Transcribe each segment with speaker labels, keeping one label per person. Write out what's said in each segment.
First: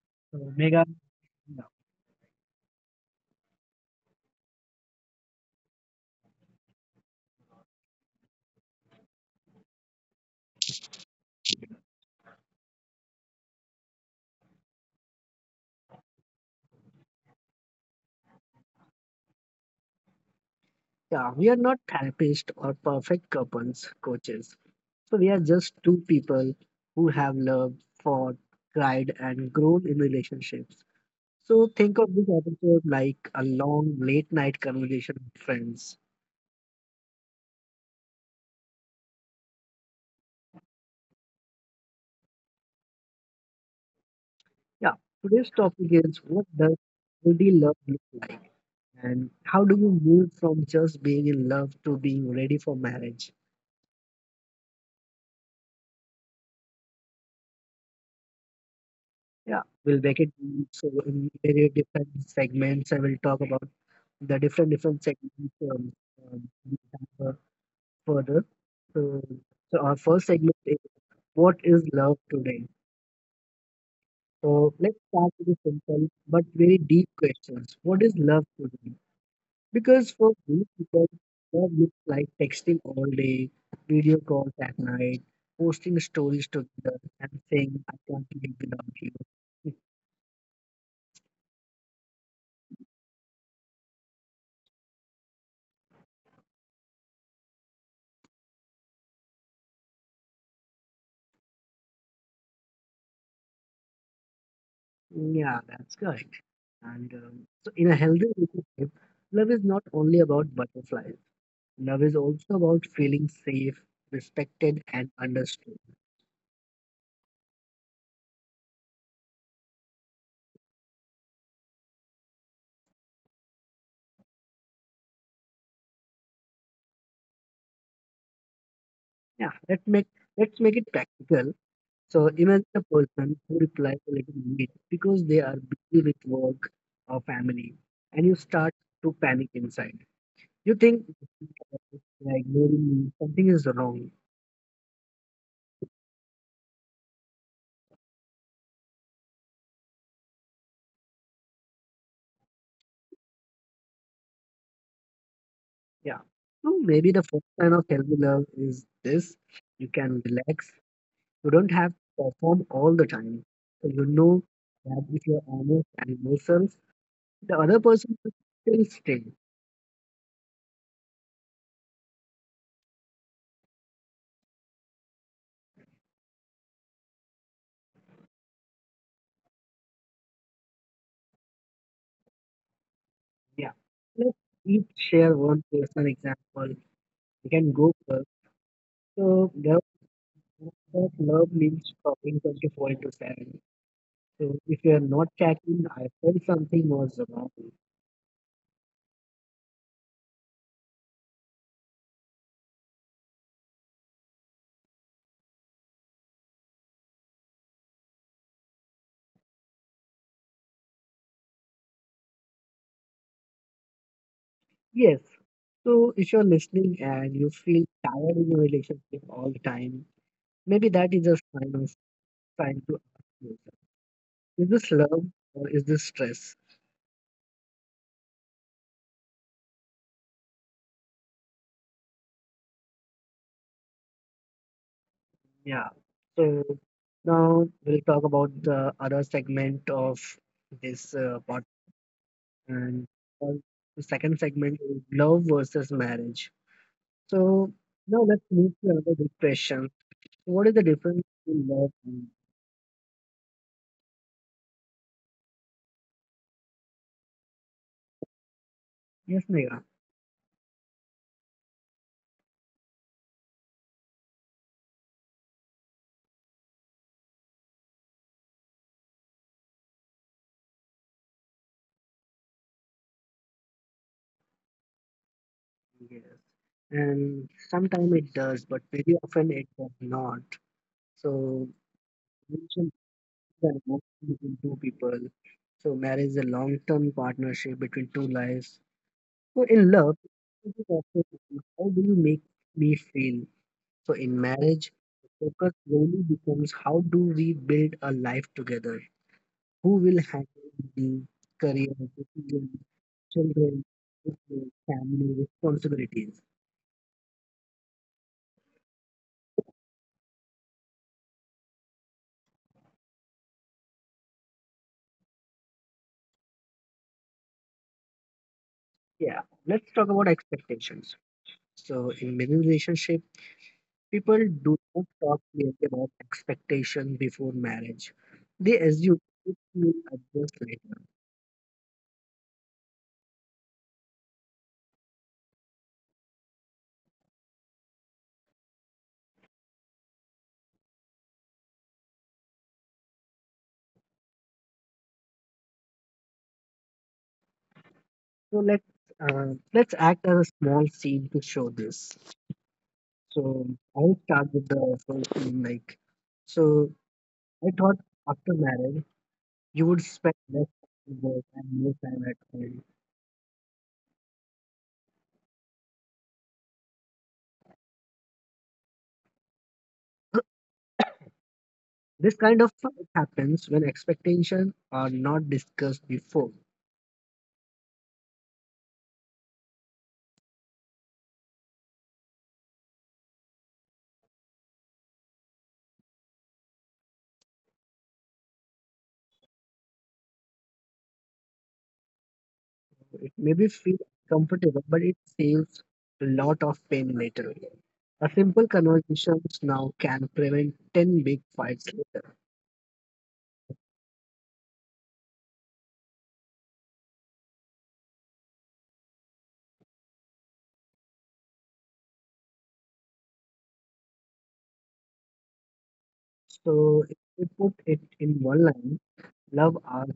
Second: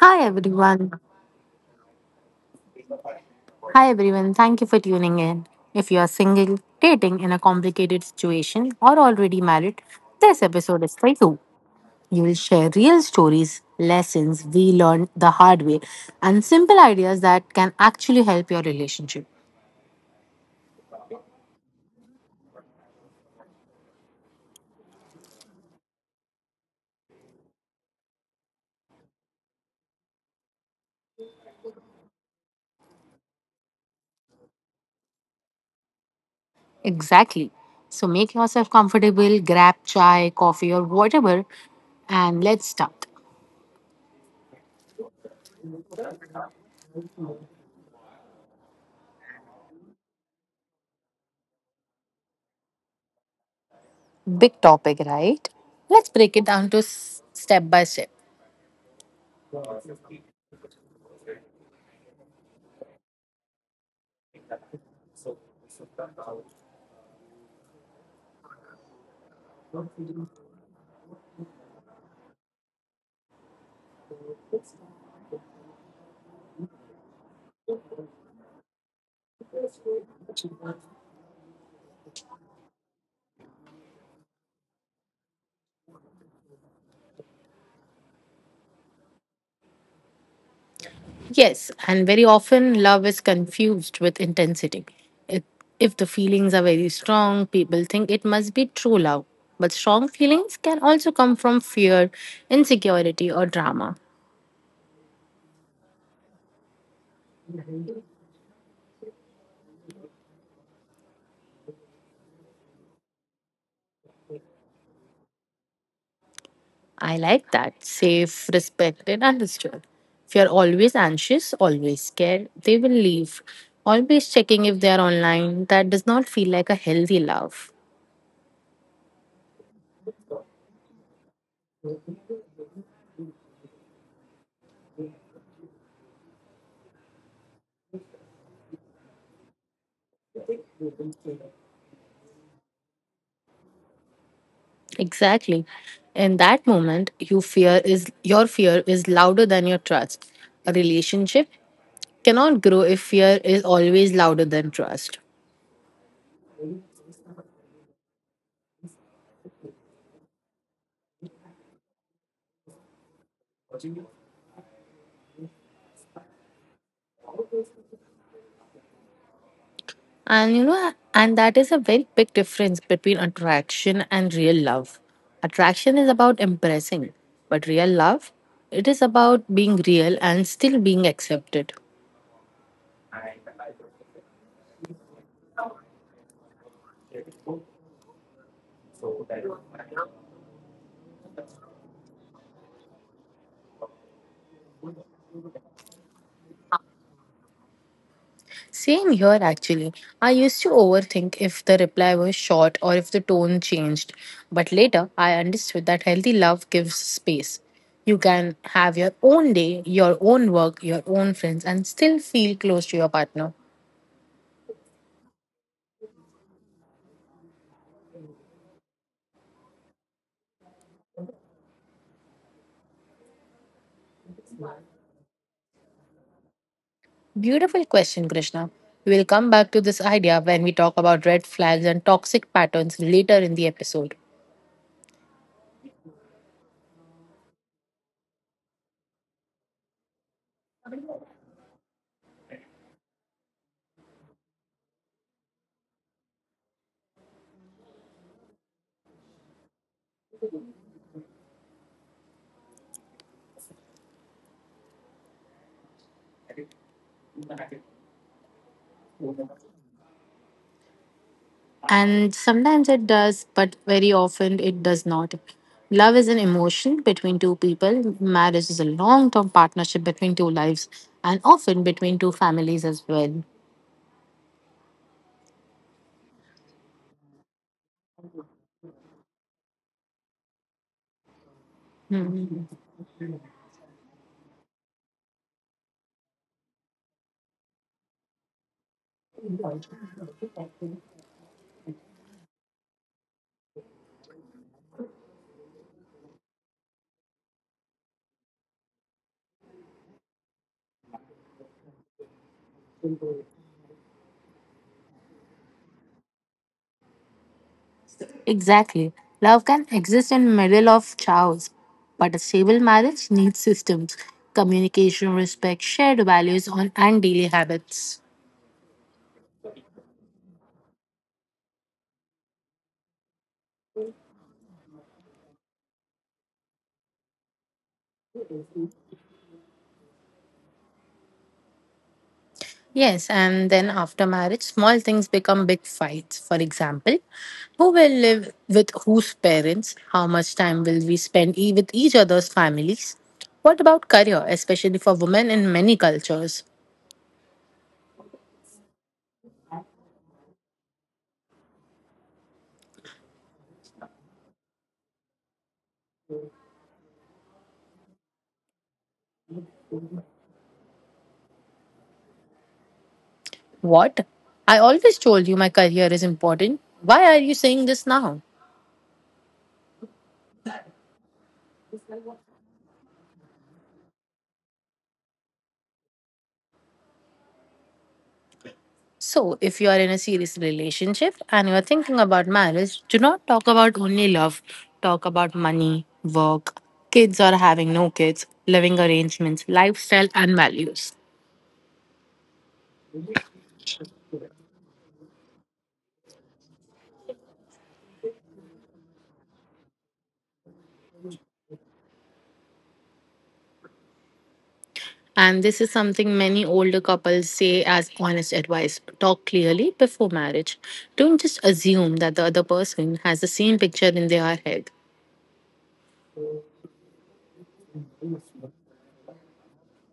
Speaker 1: Hi
Speaker 2: So Megha,
Speaker 1: everyone. Hi everyone. Thank you for tuning in. If you are single, dating in a complicated situation, or already married, this episode is for you. You will share real stories, lessons we learned the hard way, and simple ideas that can actually help your relationship.
Speaker 2: yeah, we are not therapists or perfect couples coaches. So we are just two people who have loved, fought, cried, and grown in relationships. So think of this episode like a long late night conversation with friends.
Speaker 1: Exactly. So make yourself comfortable, grab chai, coffee, or whatever, and let's start.
Speaker 2: Yeah, today's topic is, what does healthy love look like? And how do you move from just being in love to being ready for marriage?
Speaker 1: Big topic, right? Let's break it down to step by step.
Speaker 2: Yeah, we'll break it down. So in very different segments I will talk about the different different segments um, further. So, so our first segment is, what is love today? So let's start with a simple but very deep questions. What is love to you? Because for many people, love looks like texting all day, video calls at night, posting stories together, and saying, I can't live without you.
Speaker 1: Yes, and very often love is confused with intensity. If, if the feelings are very strong, people think it must be true love. But strong feelings can also come from fear, insecurity, or drama.
Speaker 2: Yeah, that's correct. And so, in a healthy relationship, love is not only about butterflies. Love is also about feeling safe, respected, and understood.
Speaker 1: I like that. Safe, respected, understood. If you're always anxious, always scared, they will leave. Always checking if they are online, that does not feel like a healthy love.
Speaker 2: Yeah, let's make it practical. So imagine a person who replies a little late because they are busy with work or family, and you start to panic inside. You think they're ignoring me, something is wrong.
Speaker 1: Exactly. In that moment, your fear is louder than your trust. A relationship cannot grow if fear is always louder than trust.
Speaker 2: Yeah. So maybe the first sign of healthy love is this: you can relax. You don't have to perform all the time. So you know that if you're honest and yourself, the other person will still stay.
Speaker 1: And you know, and that is a very big difference between attraction and real love. Attraction is about impressing, but real love, it is about being real and still being accepted.
Speaker 2: Yeah. Let's each share one personal example. You can go first. So there that love means talking 24 into 7. So if you're not checking, I felt something was wrong.
Speaker 1: Same here, actually. I used to overthink if the reply was short or if the tone changed. But later, I understood that healthy love gives space. You can have your own day, your own work, your own friends, and still feel close to your partner.
Speaker 2: Yes. So if you're listening and you feel tired in your relationship all the time, maybe that is a sign of trying to ask yourself, is this love or is this stress?
Speaker 1: Beautiful question, Krishna. We will come back to this idea when we talk about red flags and toxic patterns later in the episode.
Speaker 2: Yeah. So now we'll talk about the other segment of this podcast. And uh, the second segment is love versus marriage. So now let's move to another big question. What is the difference between love and, yes, Megha?
Speaker 1: And sometimes it does, but very often it does not. Love is an emotion between two people. Marriage is a long term partnership between two lives and often between two families as well.
Speaker 2: Yes. And sometimes it does, but very often it does not. So relationship is an emotion between two people. So marriage is a long-term partnership between two lives. So in love, it is also, how do you make me feel? So in marriage, the focus really becomes, how do we build a life together? Who will handle the career, children, business, family responsibilities.
Speaker 1: Exactly. Love can exist in middle of chaos, but a stable marriage needs systems, communication, respect, shared values on and daily habits.
Speaker 2: Yeah, let's talk about expectations. So, in many relationships, people do not talk clearly about expectations before marriage. They assume it will adjust later.
Speaker 1: Yes, and then after marriage, small things become big fights. For example, who will live with whose parents? How much time will we spend with each other's families? What about career, especially for women in many cultures?
Speaker 2: So let's act as a small scene to show this. So I'll start with the first scene. Like, so I thought after marriage you would spend less time at work and more time at home.
Speaker 1: What? I always told you my career is important. Why are you saying this now?
Speaker 2: This kind of fight happens when expectations are not discussed before.
Speaker 1: So, if you are in a serious relationship and you are thinking about marriage, do not talk about only love. Talk about money, work, kids or having no kids, living arrangements, lifestyle, and values.
Speaker 2: It may be feel comfortable, but it saves a lot of pain later. A simple conversations now can prevent 10 big fights later.
Speaker 1: And this is something many older couples say as honest advice. Talk clearly before marriage. Don't just assume that the other person has the same picture in their head.
Speaker 2: So if we put it in one line, love asks,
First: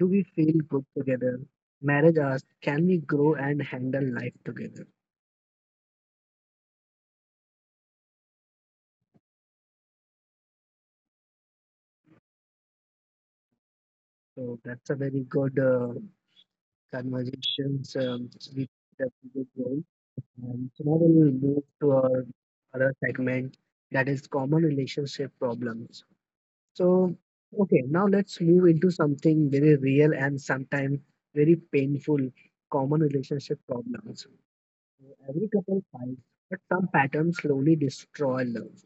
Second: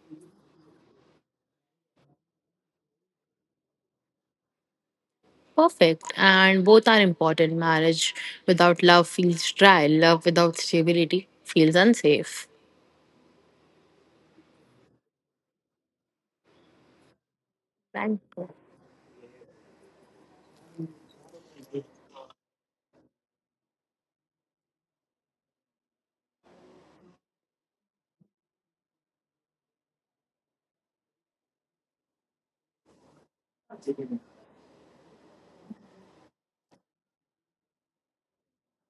Speaker 2: do we feel good together? Marriage asks, can we grow and handle life together?
Speaker 1: Perfect, and both are important. Marriage without love feels dry, love without stability feels unsafe.
Speaker 2: So that's a very good conversation.
Speaker 1: Thank you.
Speaker 2: We That's a good one. So now we'll move to our other segment, that is common relationship problems. So okay, now let's move into something very real and sometimes very painful, common relationship problems. So every couple fights, but some patterns slowly destroy love.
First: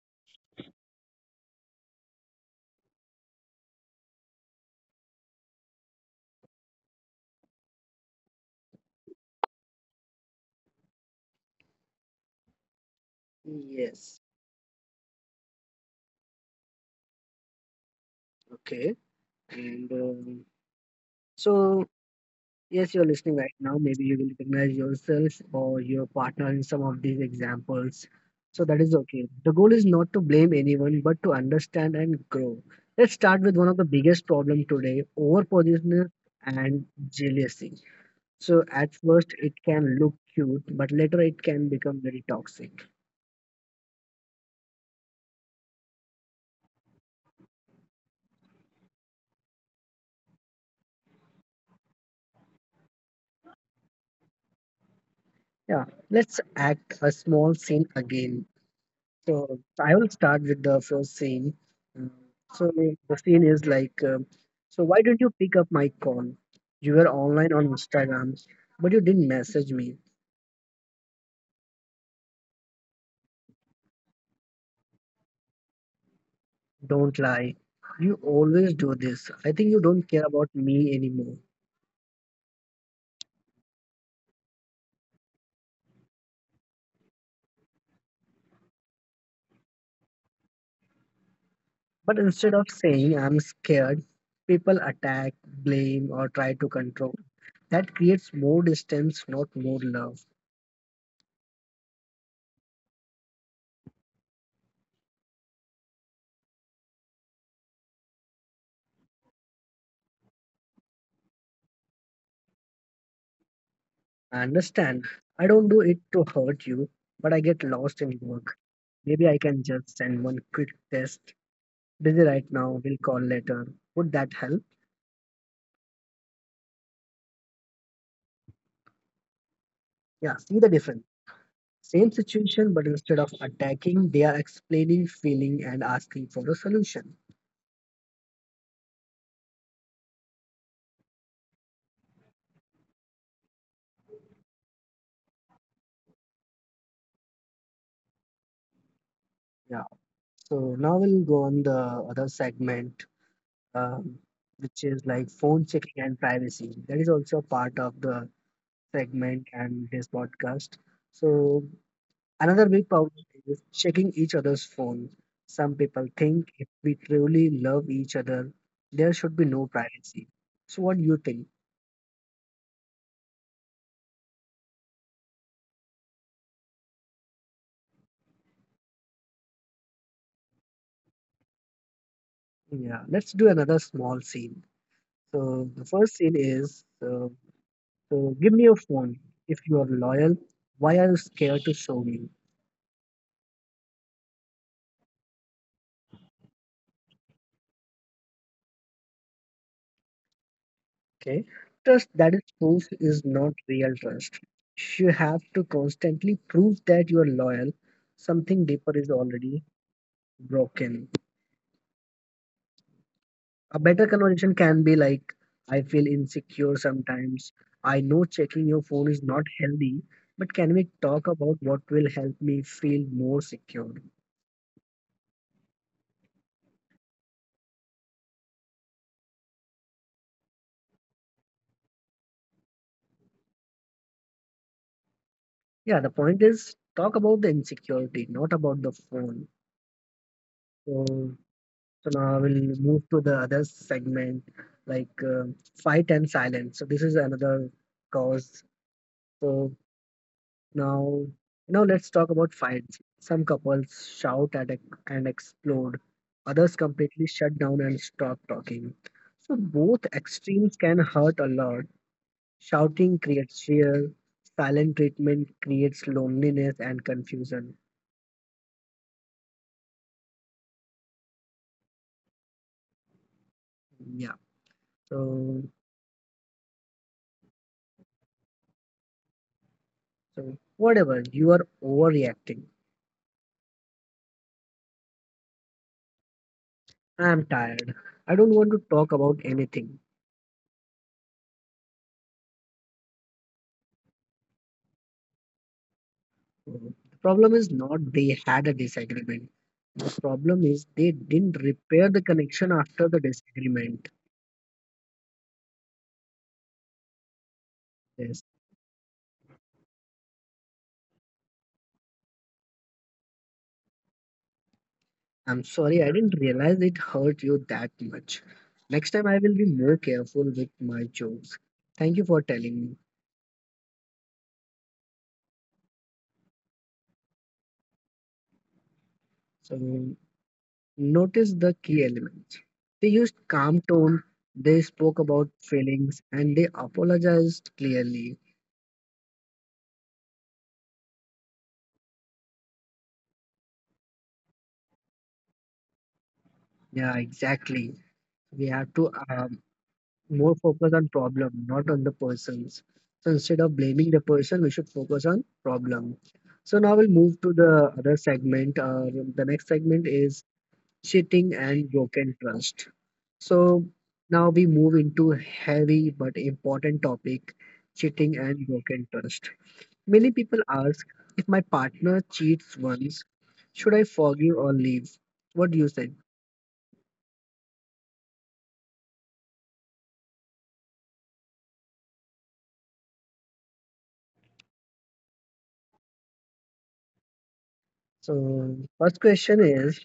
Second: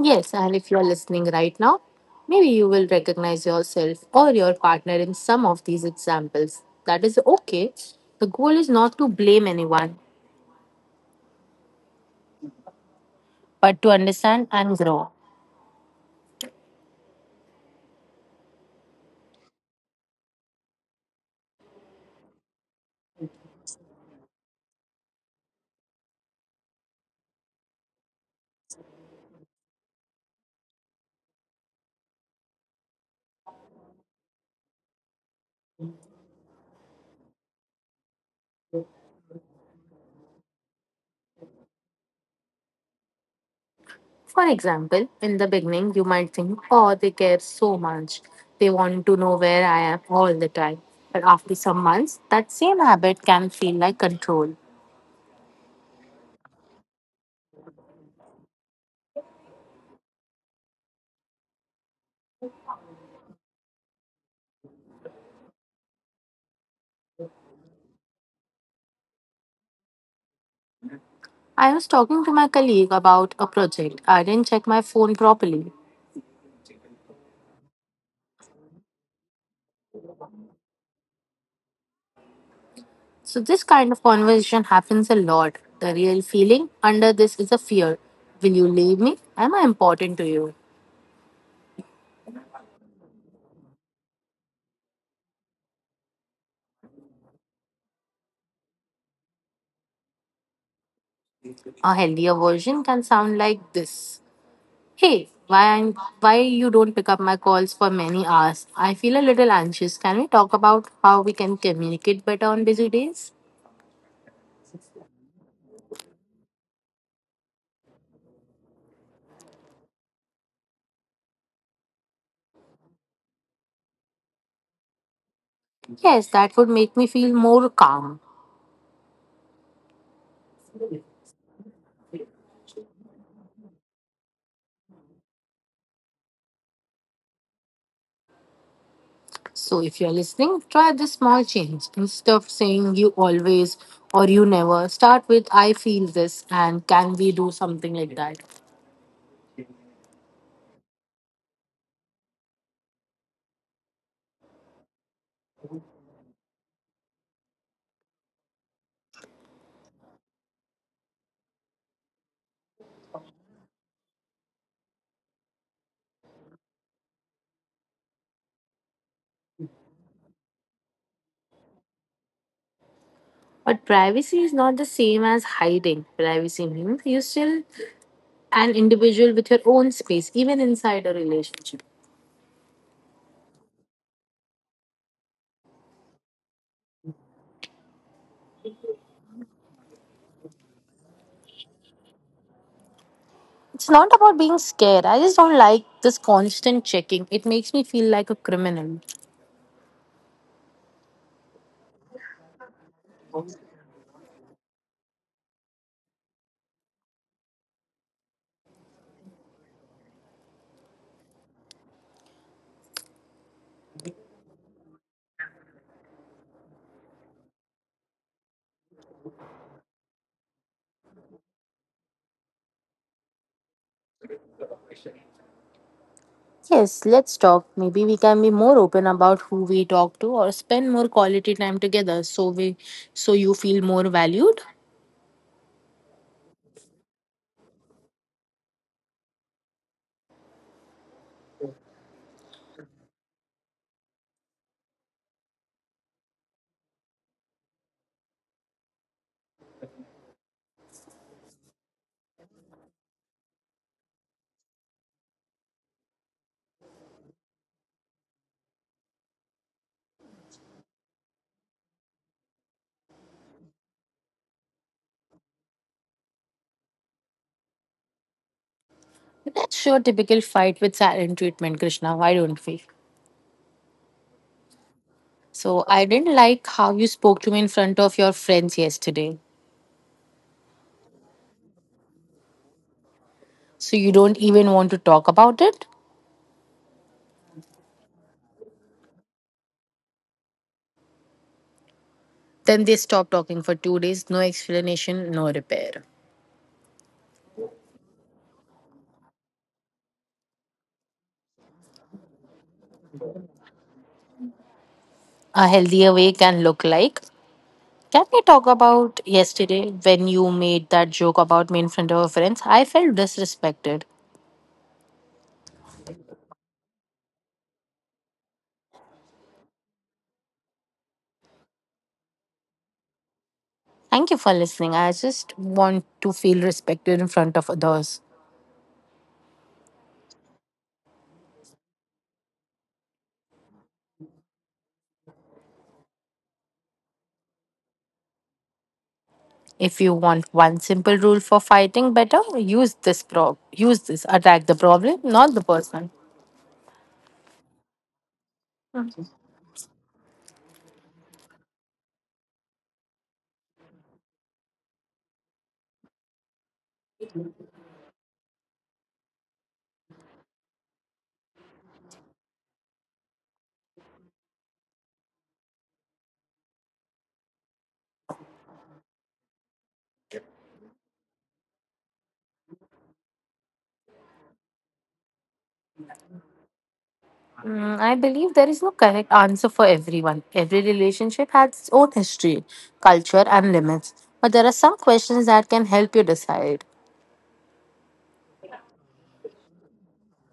Speaker 1: Yes, and if you are listening right now, maybe you will recognize yourself or your partner in some of these examples. That is okay. The goal is not to blame anyone, but to understand
Speaker 2: Yes.
Speaker 1: and grow.
Speaker 2: Okay. And so Yes, you're listening right now. Maybe you will recognize yourself or your partner in some of these examples. So that is okay. The goal is not to blame anyone, but to understand and grow. Let's start with one of the biggest problem today, overposition and jealousy. So at first it can look cute, but later it can become very toxic.
Speaker 1: For example, in the beginning, you might think, oh, they care so much. They want to know where I am all the time. But after some months, that same habit can feel like control.
Speaker 2: Yeah, let's act a small scene again. So I will start with the first scene. Mm, So the scene is like, so why didn't you pick up my call? You were online on Instagram, but you didn't message me.
Speaker 1: I was talking to my colleague about a project. I didn't check my phone properly.
Speaker 2: Don't lie. You always do this. I think you don't care about me anymore.
Speaker 1: So this kind of conversation happens a lot. The real feeling under this is a fear. Will you leave me? Am I important to you?
Speaker 2: But instead of saying I'm scared, people attack, blame, or try to control. That creates more distance, not more love.
Speaker 1: A healthier version can sound like this. Hey, why you don't pick up my calls for many hours? I feel a little anxious. Can we talk about how we can communicate better on busy days?
Speaker 2: I understand. I don't do it to hurt you, but I get lost in work. Maybe I can just send one quick test. Busy right now, we'll call later. Would that help?
Speaker 1: Yes, that would make me feel more calm.
Speaker 2: Yeah, see the difference. Same situation, but instead of attacking, they are explaining, feeling, and asking for a solution.
Speaker 1: So if you're listening, try this small change. Instead of saying you always or you never, start with I feel this and can we do something like that.
Speaker 2: Yeah. So now we'll go on the other segment, um, which is like phone checking and privacy. That is also part of the segment and this podcast. So another big problem is checking each other's phones. Some people think if we truly love each other, there should be no privacy. So, what do you think?
Speaker 1: But privacy is not the same as hiding. Privacy means you're still an individual with your own space, even inside a relationship.
Speaker 2: Yeah, let's do another small scene. So, the first scene is, so give me your phone. If you are loyal, why are you scared to show me?
Speaker 1: It's not about being scared. I just don't like this constant checking. It makes me feel like a criminal.
Speaker 2: Okay, trust that is proof is not real trust. You have to constantly prove that you are loyal. Something deeper is already broken. A better conversation can be like, I feel insecure sometimes. I know checking your phone is not healthy, but can we talk about what will help me feel more secure?
Speaker 1: Yes, let's talk. Maybe we can be more open about who we talk to or spend more quality time together so you feel more valued.
Speaker 2: Yeah, the point is, talk about the insecurity, not about the phone. So now I will move to the other segment, like fight and silence. So, this is another cause. So, Now, now let's talk about fights. Some couples shout and explode. Others completely shut down and stop talking. So both extremes can hurt a lot. Shouting creates fear. Silent treatment creates loneliness and confusion.
Speaker 1: That's your typical fight with silent treatment, Krishna. Why don't we?
Speaker 2: Yeah.
Speaker 1: So I
Speaker 2: So,
Speaker 1: didn't like how you spoke to me in front of your friends yesterday.
Speaker 2: so whatever, you are overreacting.
Speaker 1: So you don't even want to talk about it?
Speaker 2: I am tired. I don't want to talk about anything.
Speaker 1: Then they stop talking for 2 days, no explanation, no repair.
Speaker 2: So the problem is not they had a disagreement. The problem is they didn't repair the connection after the disagreement.
Speaker 1: A healthier way can look like, can we talk
Speaker 2: Yes.
Speaker 1: about yesterday when you made that joke about me in front of a friends? I felt disrespected.
Speaker 2: I'm sorry, I didn't realize it hurt you that much. Next time I will be more careful with my jokes. Thank you for telling me.
Speaker 1: Thank you for listening. I just want to feel respected in front of others.
Speaker 2: So notice the key elements. They used calm tone, they spoke about feelings and they apologized clearly.
Speaker 1: If you want one simple rule for fighting better, use this. Attack the problem, not the person.
Speaker 2: Yeah, exactly. We have to more focus on problem, not on the persons. So instead of blaming the person, we should focus on problem. So now we'll move to the other segment. The next segment is cheating and broken trust. So now we move into heavy but important topic, cheating and broken trust. Many people ask, if my partner cheats once, should I forgive or leave? What do you say?
Speaker 1: Mm, I believe there is no correct answer for everyone. Every relationship has its own history, culture, and limits. But there are some questions that can help you decide.
Speaker 2: So first question is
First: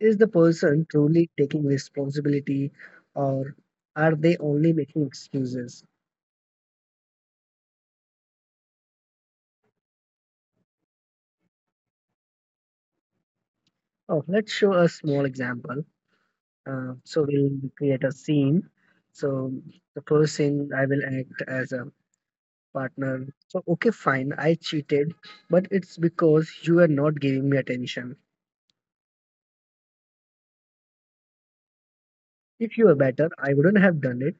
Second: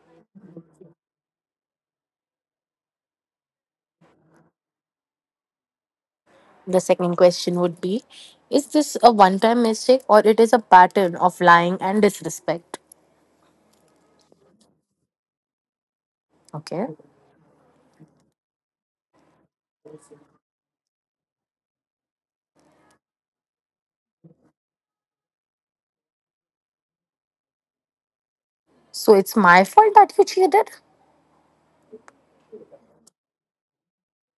Speaker 2: Is the person truly taking responsibility or are they only making excuses?
Speaker 1: The second question would be, is this a one time mistake or it is a pattern of lying and disrespect?
Speaker 2: Oh, let's show a small example.
Speaker 1: Okay.
Speaker 2: So we'll create a scene. So the person I will act as a partner. So, okay, fine, I cheated, but it's because you are not giving me attention.
Speaker 1: So it's my fault that you cheated.
Speaker 2: If you were better, I wouldn't have done it.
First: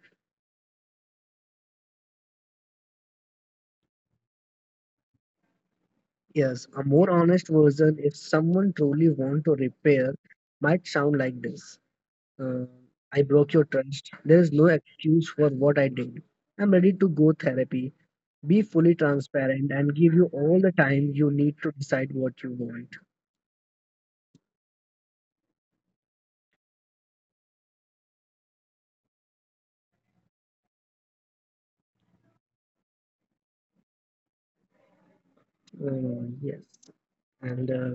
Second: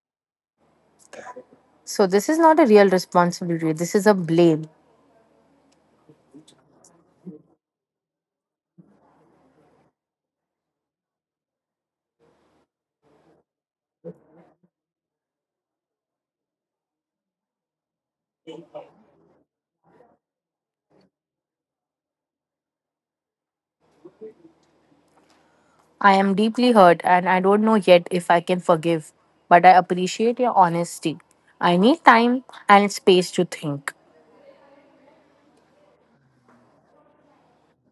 Speaker 1: So this is not a real responsibility. This is a blame.
Speaker 2: Yes, a more honest version, if someone truly want to repair, might sound like this. Uh, I broke your trust. There is no excuse for what I did. I'm ready to go therapy, be fully transparent, and give you all the time you need to decide what you want.
Speaker 1: I am deeply hurt and I don't know yet if I can forgive, but I appreciate your honesty. I need time and space to think.
Speaker 2: Yes. And uh,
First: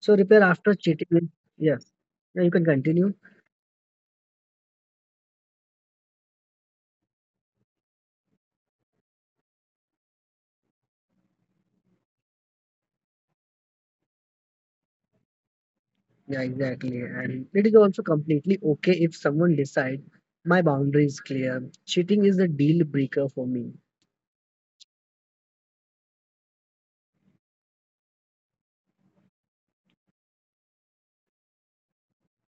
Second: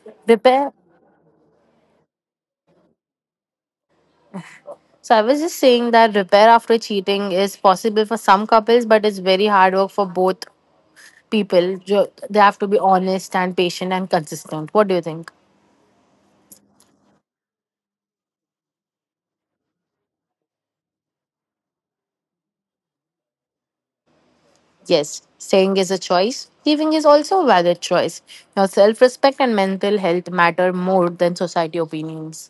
Speaker 2: Repair
Speaker 1: Repair.
Speaker 2: after cheating. Is- Yes. Yeah, you can continue.
Speaker 1: So I was just saying that repair after cheating is possible for some couples, but it's very hard work for both people they have to be honest and patient and consistent. What do you think?
Speaker 2: Yeah, exactly. And it is also completely okay if someone decides, my boundary is clear. Cheating is a deal breaker for me.
Speaker 1: Yes, saying is a choice, leaving is also a valid choice. Now self-respect and mental health matter more than society opinions.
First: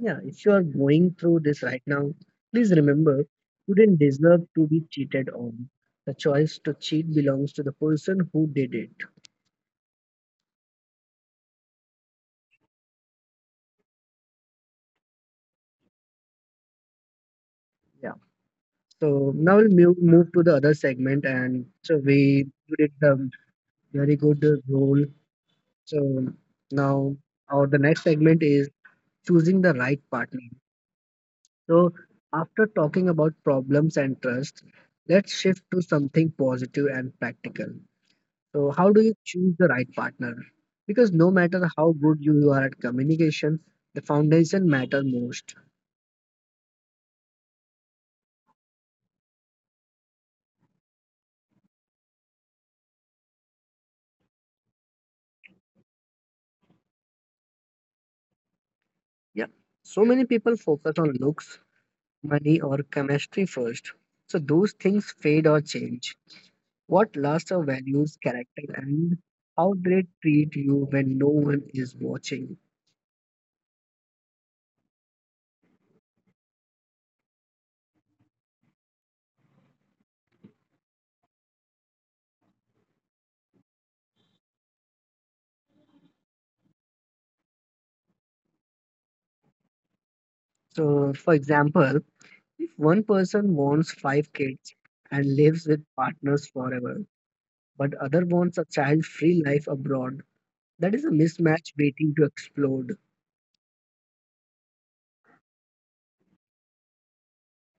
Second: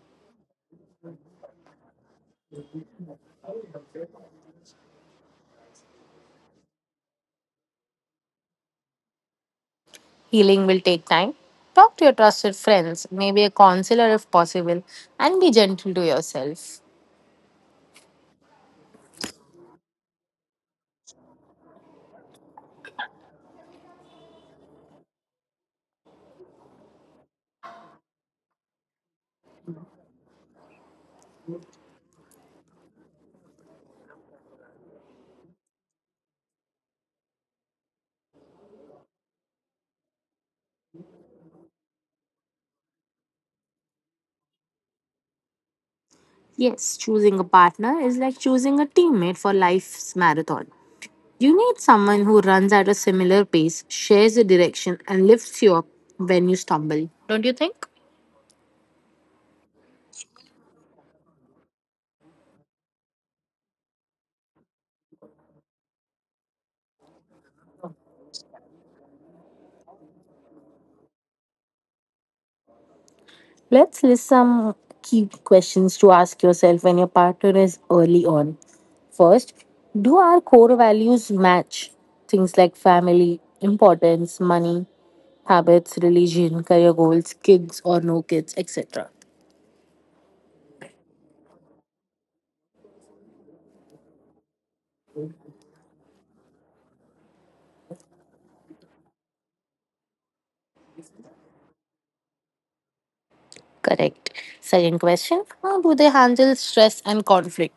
Speaker 2: Yeah, if you are going through this right now, please remember you didn't deserve to be cheated on. The choice to cheat belongs to the person who did it.
Speaker 1: Healing will take time. Talk to your trusted friends, maybe a counselor if possible, and be gentle to yourself.
Speaker 2: Yeah. So now we'll move to the other segment, and so we did the very good role. So now our the next segment is choosing the right partner. So after talking about problems and trust, let's shift to something positive and practical. So, how do you choose the right partner? Because no matter how good you are at communication, the foundation matter most.
Speaker 1: Yes, choosing a partner is like choosing a teammate for life's marathon. You need someone who runs at a similar pace, shares a direction, and lifts you up when you stumble, don't you think?
Speaker 2: Yeah. So many people focus on looks, money, or chemistry first. So those things fade or change. What lasts are values, character, and how they treat you when no one is watching.
Speaker 1: Let's list some key questions to ask yourself when your partner is early on. First, do our core values match? Things like family, importance, money, habits, religion, career goals, kids or no kids, etc.
Speaker 2: So, for example, if one person wants 5 kids and lives with partners forever, but other wants a child-free life abroad, that is a mismatch waiting to explode.
Speaker 1: Correct. Second question, how do they handle stress and conflict?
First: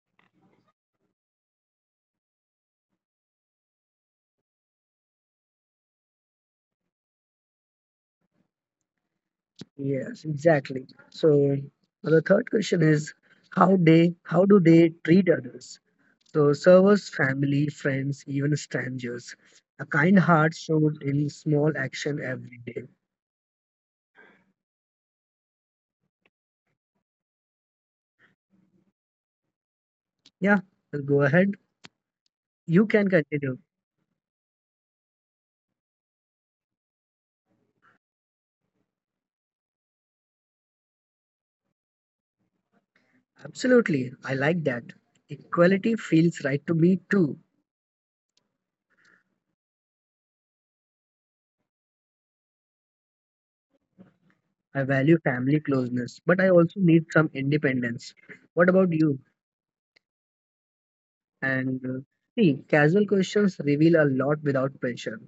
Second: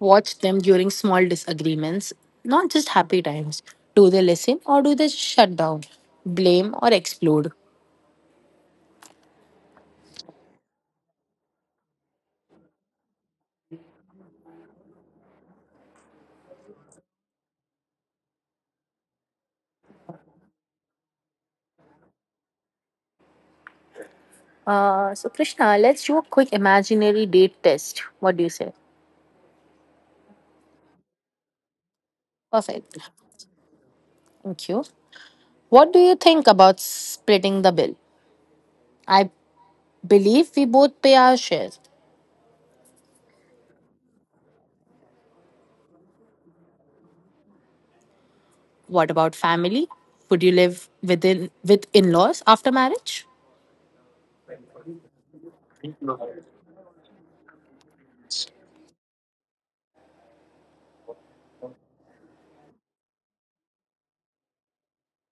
Speaker 1: Watch them during small disagreements, not just happy times. Do they listen or do they shut down, blame, or explode?
Speaker 2: Yes, exactly. So the third question is, how do they treat others? So servers, family, friends, even strangers. A kind heart shows in small action every day.
Speaker 1: So, Krishna, let's do a quick imaginary date test. What do you say?
Speaker 2: Yeah, so go ahead. You
Speaker 1: Perfect.
Speaker 2: can continue.
Speaker 1: Thank you. What do you think about splitting the bill? I believe we both pay our share.
Speaker 2: Absolutely. I like that. Equality feels right to me too.
Speaker 1: What about family? Would you live within with in-laws after marriage?
Speaker 2: I value family closeness, but I also need some independence. What about you? And see, casual questions reveal a lot without pressure.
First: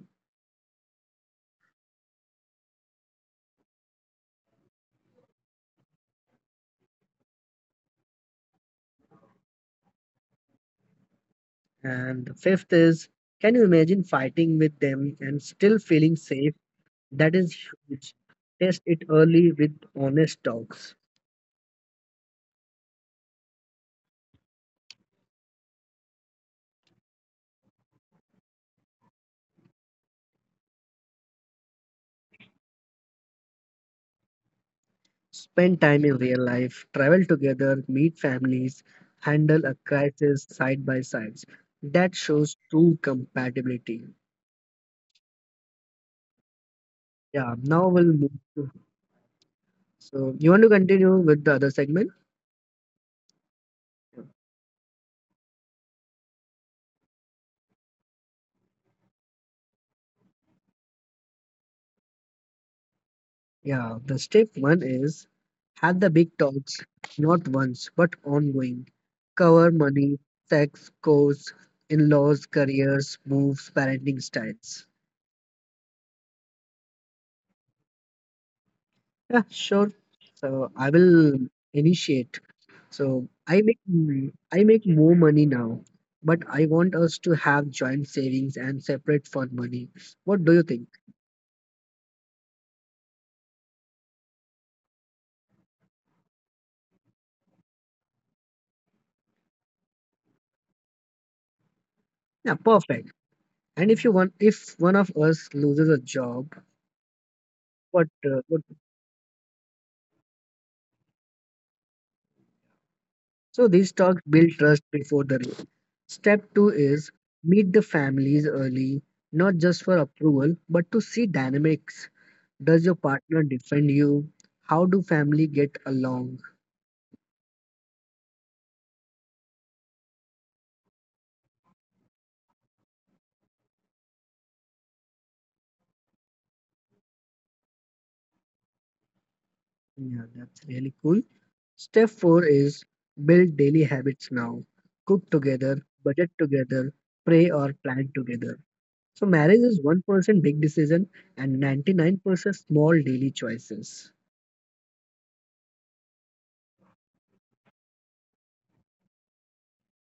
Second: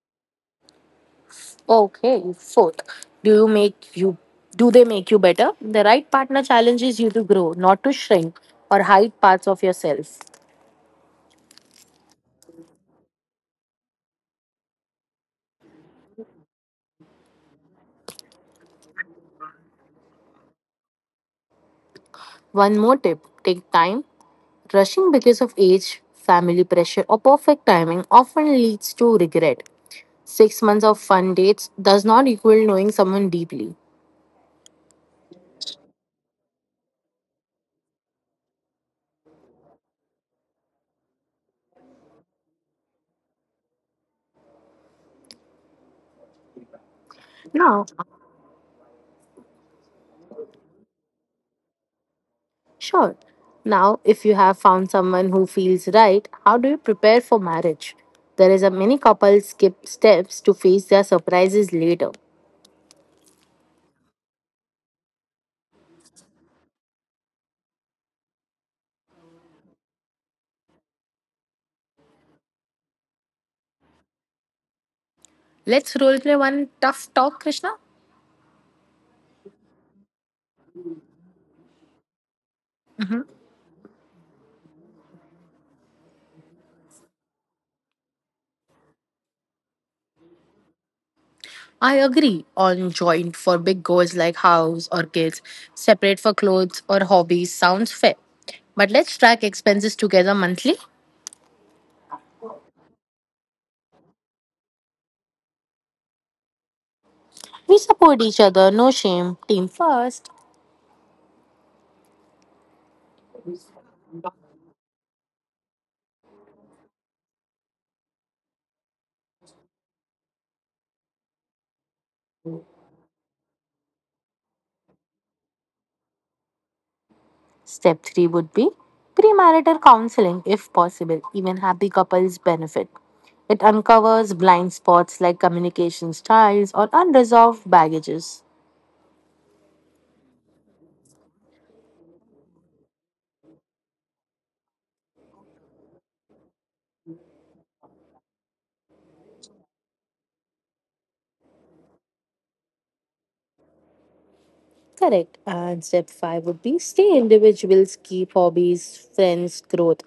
Speaker 1: Okay, fourth, do you make you do they make you better? The right partner challenges you to grow, not to shrink or hide parts of yourself.
Speaker 2: And the fifth is, can you imagine fighting with them and still feeling safe? That is huge. Test it early with honest talks.
Speaker 1: One more tip, take time. Rushing because of age, family pressure or perfect timing often leads to regret. 6 months of fun dates does not equal knowing someone deeply.
Speaker 2: Spend time in real life, travel together, meet families, handle a crisis side by side. That shows true compatibility. Yeah,
Speaker 1: Now,
Speaker 2: now we'll move to. So, you want to continue with the other segment?
Speaker 1: sure. Now, if you have found someone who feels right, how do you prepare for marriage? There is a many couples skip steps to face their surprises later.
Speaker 2: Yeah, the step one is had the big talks, not once but ongoing. Cover money, sex, course, in laws, careers, moves, parenting styles.
Speaker 1: Let's roleplay one tough talk, Krishna.
Speaker 2: Yeah, sure. So I will initiate.
Speaker 1: Mhm.
Speaker 2: So I make I make more money now, but I want us to have joint savings and separate fund money. What do you think?
Speaker 1: I agree on joint for big goals like house or kids, separate for clothes or hobbies sounds fair. But let's track expenses together monthly.
Speaker 2: Yeah, perfect. And if you want, if one of us loses a job,
Speaker 1: We support each
Speaker 2: what
Speaker 1: other, no shame. Team first.
Speaker 2: So these talks build trust before the rule. Step two is meet the families early, not just for approval, but to see dynamics. Does your partner defend you? How do family get along?
Speaker 1: Step three would be premarital counseling, if possible. Even happy couples benefit. It uncovers blind spots like communication styles or unresolved baggages.
Speaker 2: Yeah, that's really cool. Step four is build daily habits now. Cook together, budget together, pray or plan together. So marriage is 1% big decision and 99% small daily choices.
Speaker 1: Correct. And step five would be stay individuals, keep hobbies, friends, growth.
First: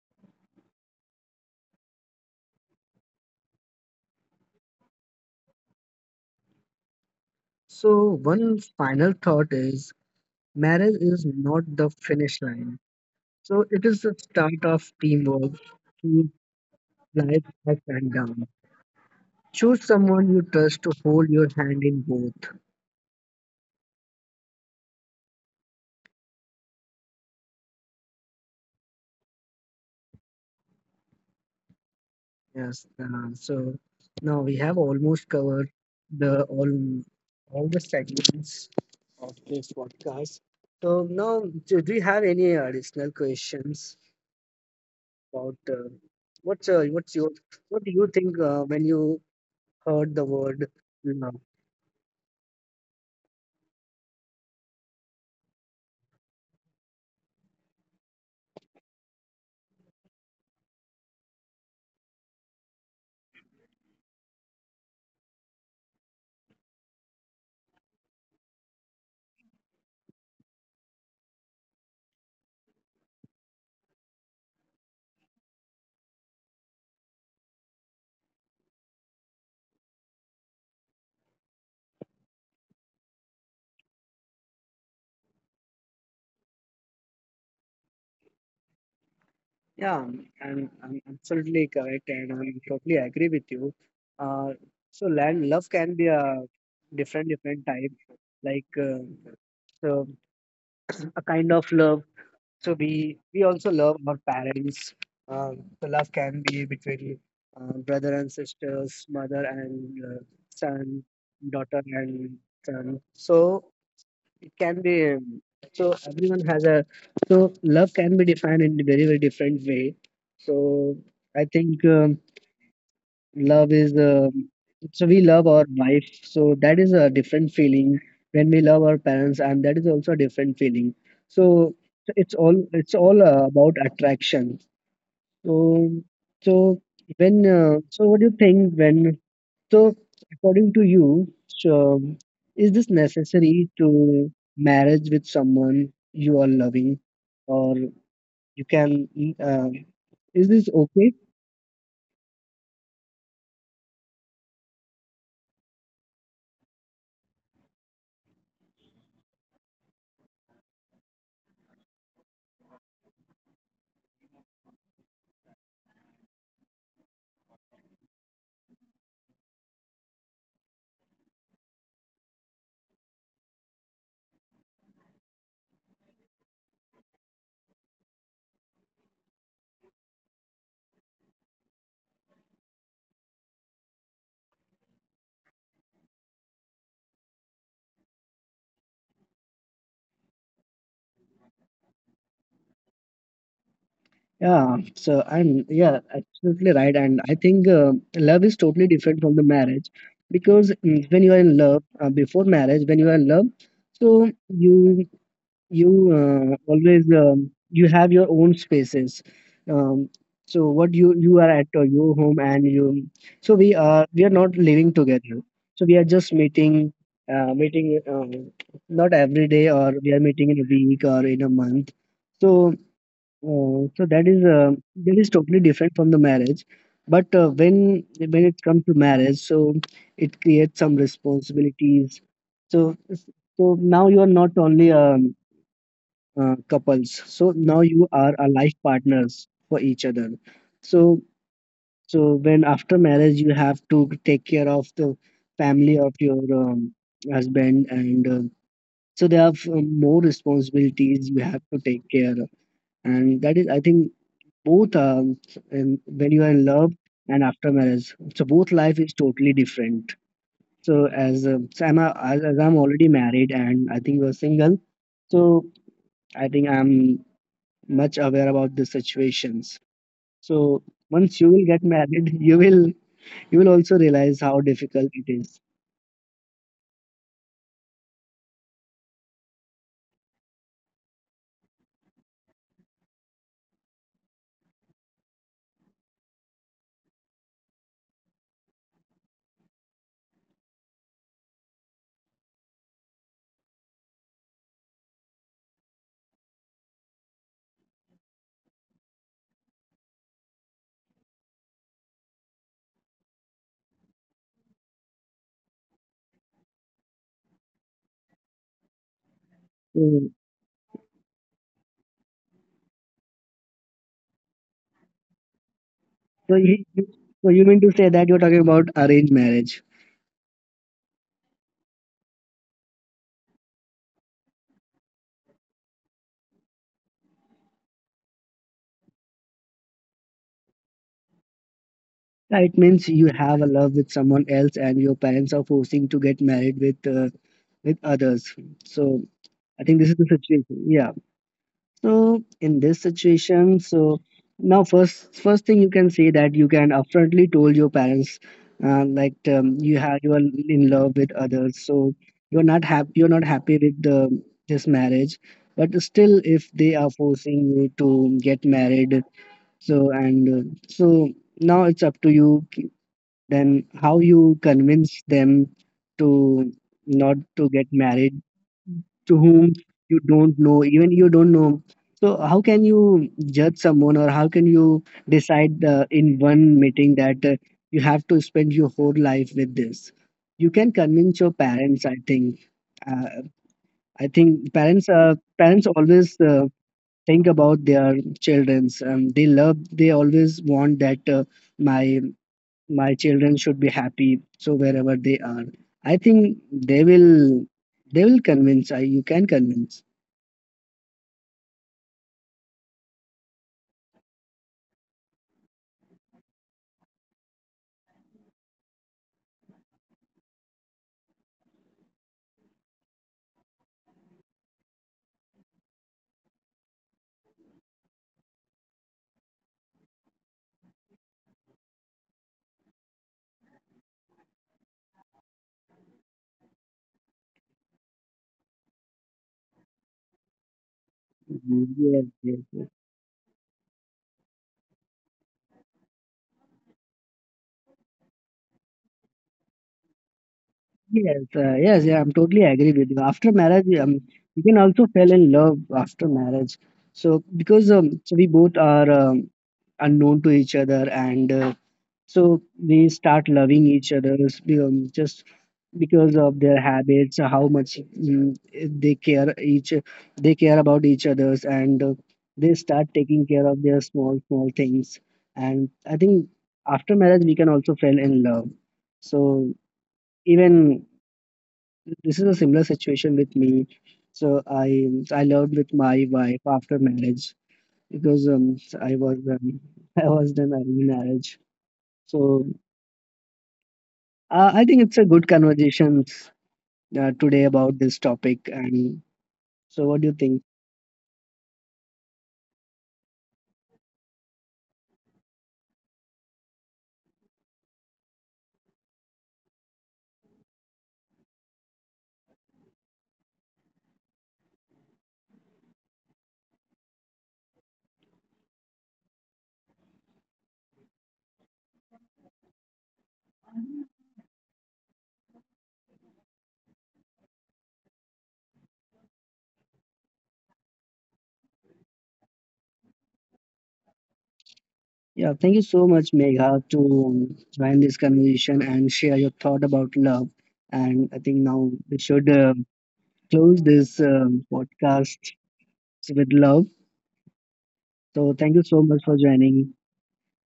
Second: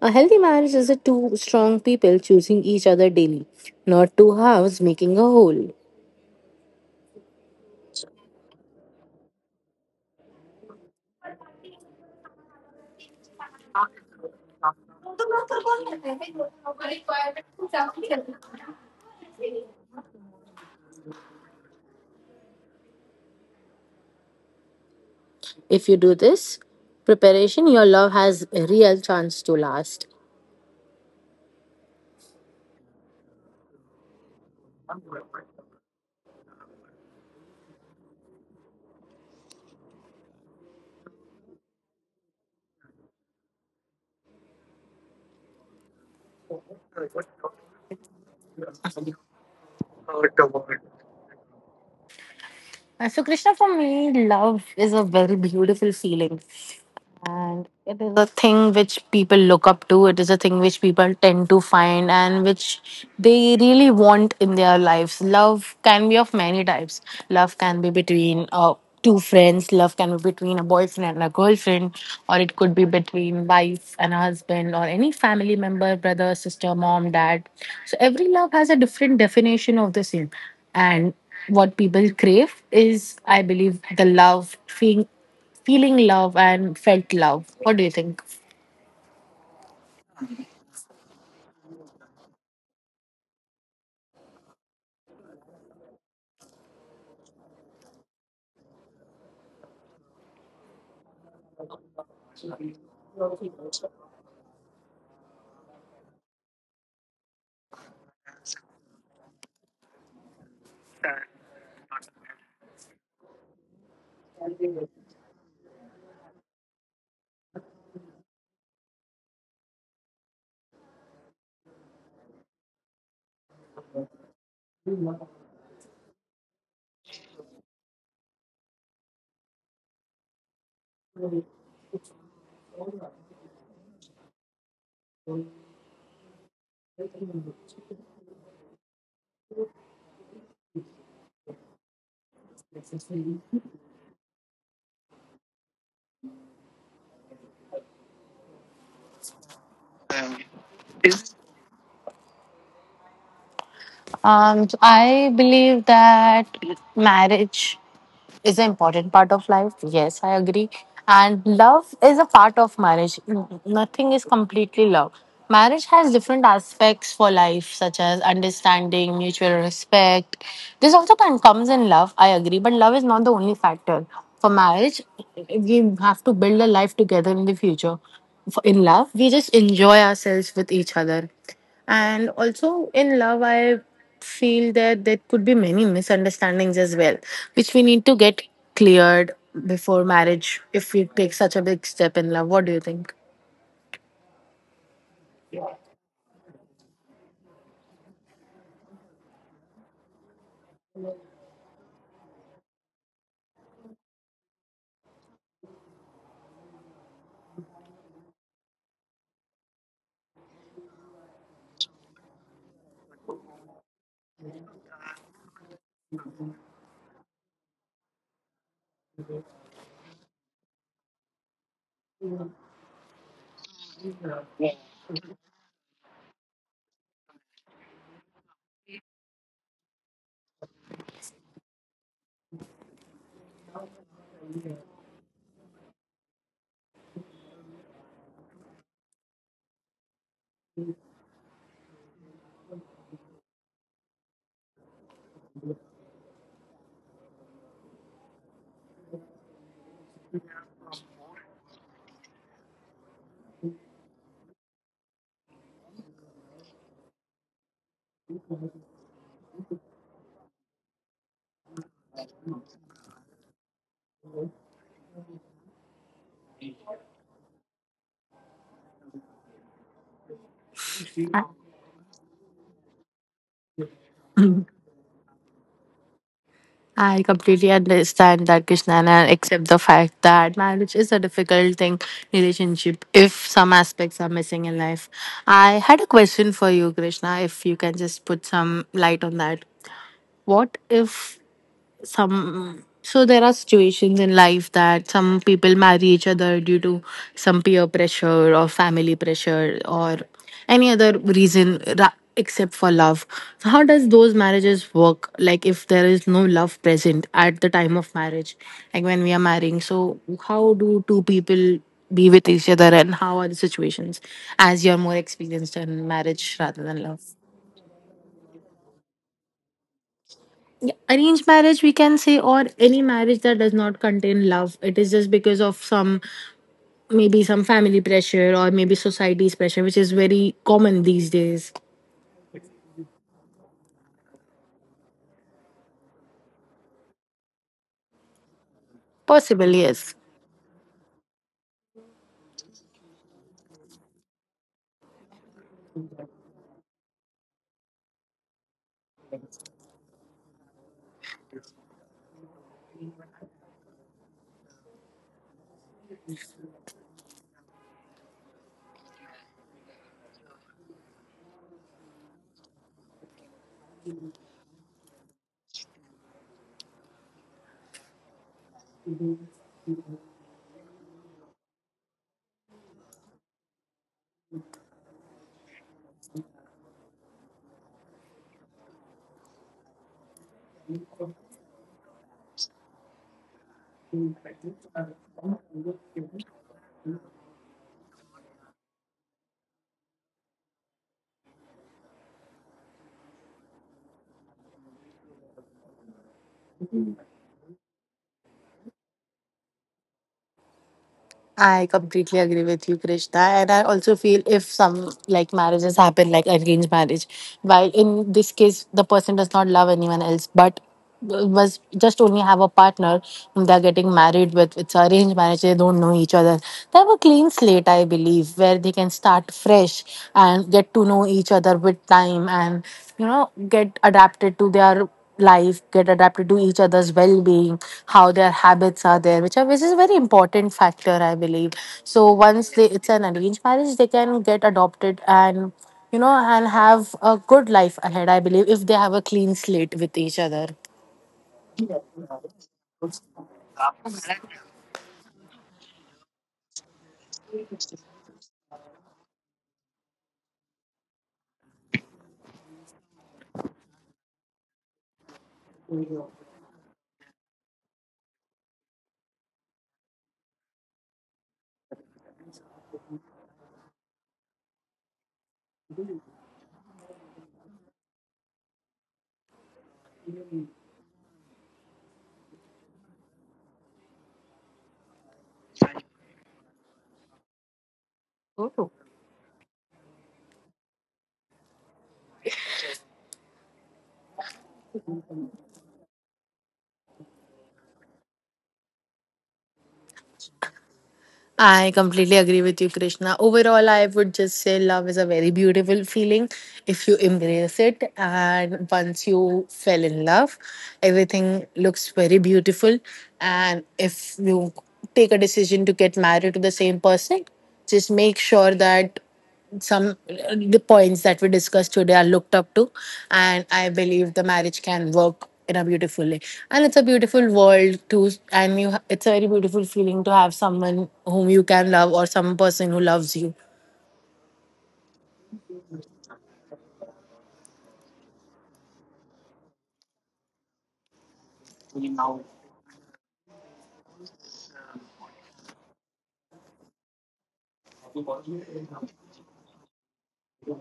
Speaker 1: A healthy marriage is a two strong people choosing each other daily, not two halves making a whole.
Speaker 2: So one final thought is, marriage is not the finish line. So it is the start of teamwork, to life up and down. Choose someone you trust to hold your hand in both.
Speaker 1: If you do this preparation, your love has a real chance to last.
Speaker 2: Yes. So now we have almost covered the all the segments of this podcast. So now, do you have any additional questions about what's your, what do you think when you heard the word love?
Speaker 1: So, Krishna, for me, love is a very beautiful feeling. And it is a thing which people look up to. It is a thing which people tend to find and which they really want in their lives. Love can be of many types. Love can be between two friends, love can be between a boyfriend and a girlfriend, or it could be between wife and a husband, or any family member, brother, sister, mom, dad. So, every love has a different definition of the same, and what people crave is, I believe, the love feeling, feeling love and felt love. What do you think?
Speaker 2: Yeah, I'm absolutely correct and I'm totally agree with you. Uh, so land love can be a different type, like so a kind of love. So we also love our parents. The love can be between brother and sisters, mother and son, daughter and son. So it can be so everyone has a, so love can be defined in very very different way. So I think love is so we love our wife, so that is a different feeling when we love our parents, and that is also a different feeling. So it's all about attraction. So, so when so what do you think when, so, according to you, so is this necessary to marriage with someone you are loving, or you can? Uh, is this okay?
Speaker 1: So I believe that marriage is an important part of life. Yes, I agree. And love is a part of marriage. Nothing is completely love. Marriage has different aspects for life, such as understanding, mutual respect. This comes in love, I agree, but love is not the only factor. For marriage, we have to build a life together in the future. In love, we just enjoy ourselves with each other. And also in love, I feel that there could be many misunderstandings as well, which we need to get cleared before marriage if we take such a big step in love. What do you think?
Speaker 2: Yeah. So, and yeah, absolutely right. And I think love is totally different from the marriage because when you are in love before marriage, when you are in love, so you always you have your own spaces. um, so what you are at your home, and you, so we are not living together. So we are just meeting, meeting, not every day, or we are meeting in a week or in a month. So so that is totally different from the marriage. But when it comes to marriage, so it creates some responsibilities. So so now you are not only couples. So now you are a life partners for each other. So, so when after marriage you have to take care of the family of your husband and so there are more responsibilities you have to take care. And that is I think both when you are in love and after marriage, so both life is totally different. So as so I'm a, as I'm already married, and I think you're single, so I think I'm much aware about the situations. So once you will get married, you will, you will also realize how difficult it is.
Speaker 1: I completely understand that, Krishna, and I accept the fact that marriage is a difficult thing, relationship, if some aspects are missing in life. I had a question for you, Krishna, if you can just put some light on that. What if some so there are situations in life that some people marry each other due to some peer pressure or family pressure or any other reason except for love. So how does those marriages work? Like, if there is no love present at the time of marriage, like when we are marrying, so
Speaker 2: So,
Speaker 1: how do two people be with each other and how are the situations, as you're more experienced in marriage rather
Speaker 2: so
Speaker 1: than
Speaker 2: you
Speaker 1: love.
Speaker 2: you- you mean to say that you're talking about arranged marriage?
Speaker 1: Yeah, arranged marriage we can say, or any marriage that does not contain love, it is just because of some, maybe some family pressure or maybe society's pressure which is very common these days.
Speaker 2: Yeah, it means you have a love with someone else, and your parents are forcing to get married with others. So
Speaker 1: Possible,
Speaker 2: I
Speaker 1: yes.
Speaker 2: think this is the situation. Yeah. So in this situation, so now first thing you can say that you can upfrontly told your parents, like you have, you are in love with others, so you're not happy with the this marriage. But still, if they are forcing you to get married, so and so now it's up to you. Then how you convince them to not to get married to whom you don't know, even you don't know. So how can you judge someone, or how can you decide in one meeting that you have to spend your whole life with this? You can convince your parents. I think. Uh, I think parents. Parents always think about their childrens. They love. They always want that my my children should be happy. So wherever they are, I think they will, they will convince. I, you can convince.
Speaker 1: I completely agree with you, Krishna. And I also feel if some like marriages happen like arranged marriage, while in this case the person does not love anyone else, but was just only have a partner whom they're getting married with. It's arranged marriage, they don't know each other. They have a clean slate, I believe, where they can start fresh and get to know each other with time and, you know, get adapted to their life, get adapted to each other's well-being, how their habits are there, which are, which is a very important factor, I believe. So
Speaker 2: Yes,
Speaker 1: once
Speaker 2: yes,
Speaker 1: they,
Speaker 2: yes.
Speaker 1: it's an arranged marriage, they can get adopted and, you know, and have a good life ahead, I believe, if they have a clean slate with each other.
Speaker 2: Yes, yes, yeah, I'm totally agree with you. After marriage, you can also fall in love after marriage. So because so we both are unknown to each other, and so we start loving each other just because of their habits, how much they care each, they care about each others, and they start taking care of their small small things. And I think after marriage, we can also fall in love. So. Even this is a similar situation with me, so I loved with my wife after marriage because I was I was done arranged marriage. So I think it's a good conversation today about this topic. And so what do you think?
Speaker 1: I completely agree with you, Krishna. Overall, I would just say love is a very beautiful feeling if you embrace it. And once you fell in love, everything looks very beautiful. And if you take a decision to get married to the same person, just make sure that some the points that we discussed today are looked up to, and I believe the marriage can work in a beautiful way. And it's a beautiful world too, and you, it's a very beautiful feeling to have someone whom you can love or some person who loves you.
Speaker 2: Yeah, thank you so much, Megha, to um, join this conversation and share your thought about love. And I think now we should close this podcast with love. So thank you so much for joining,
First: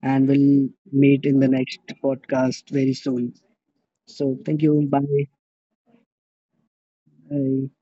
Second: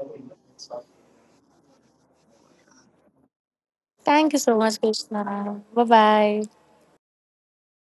Speaker 2: and we'll meet in the next podcast very soon. So, thank you. Bye. Bye.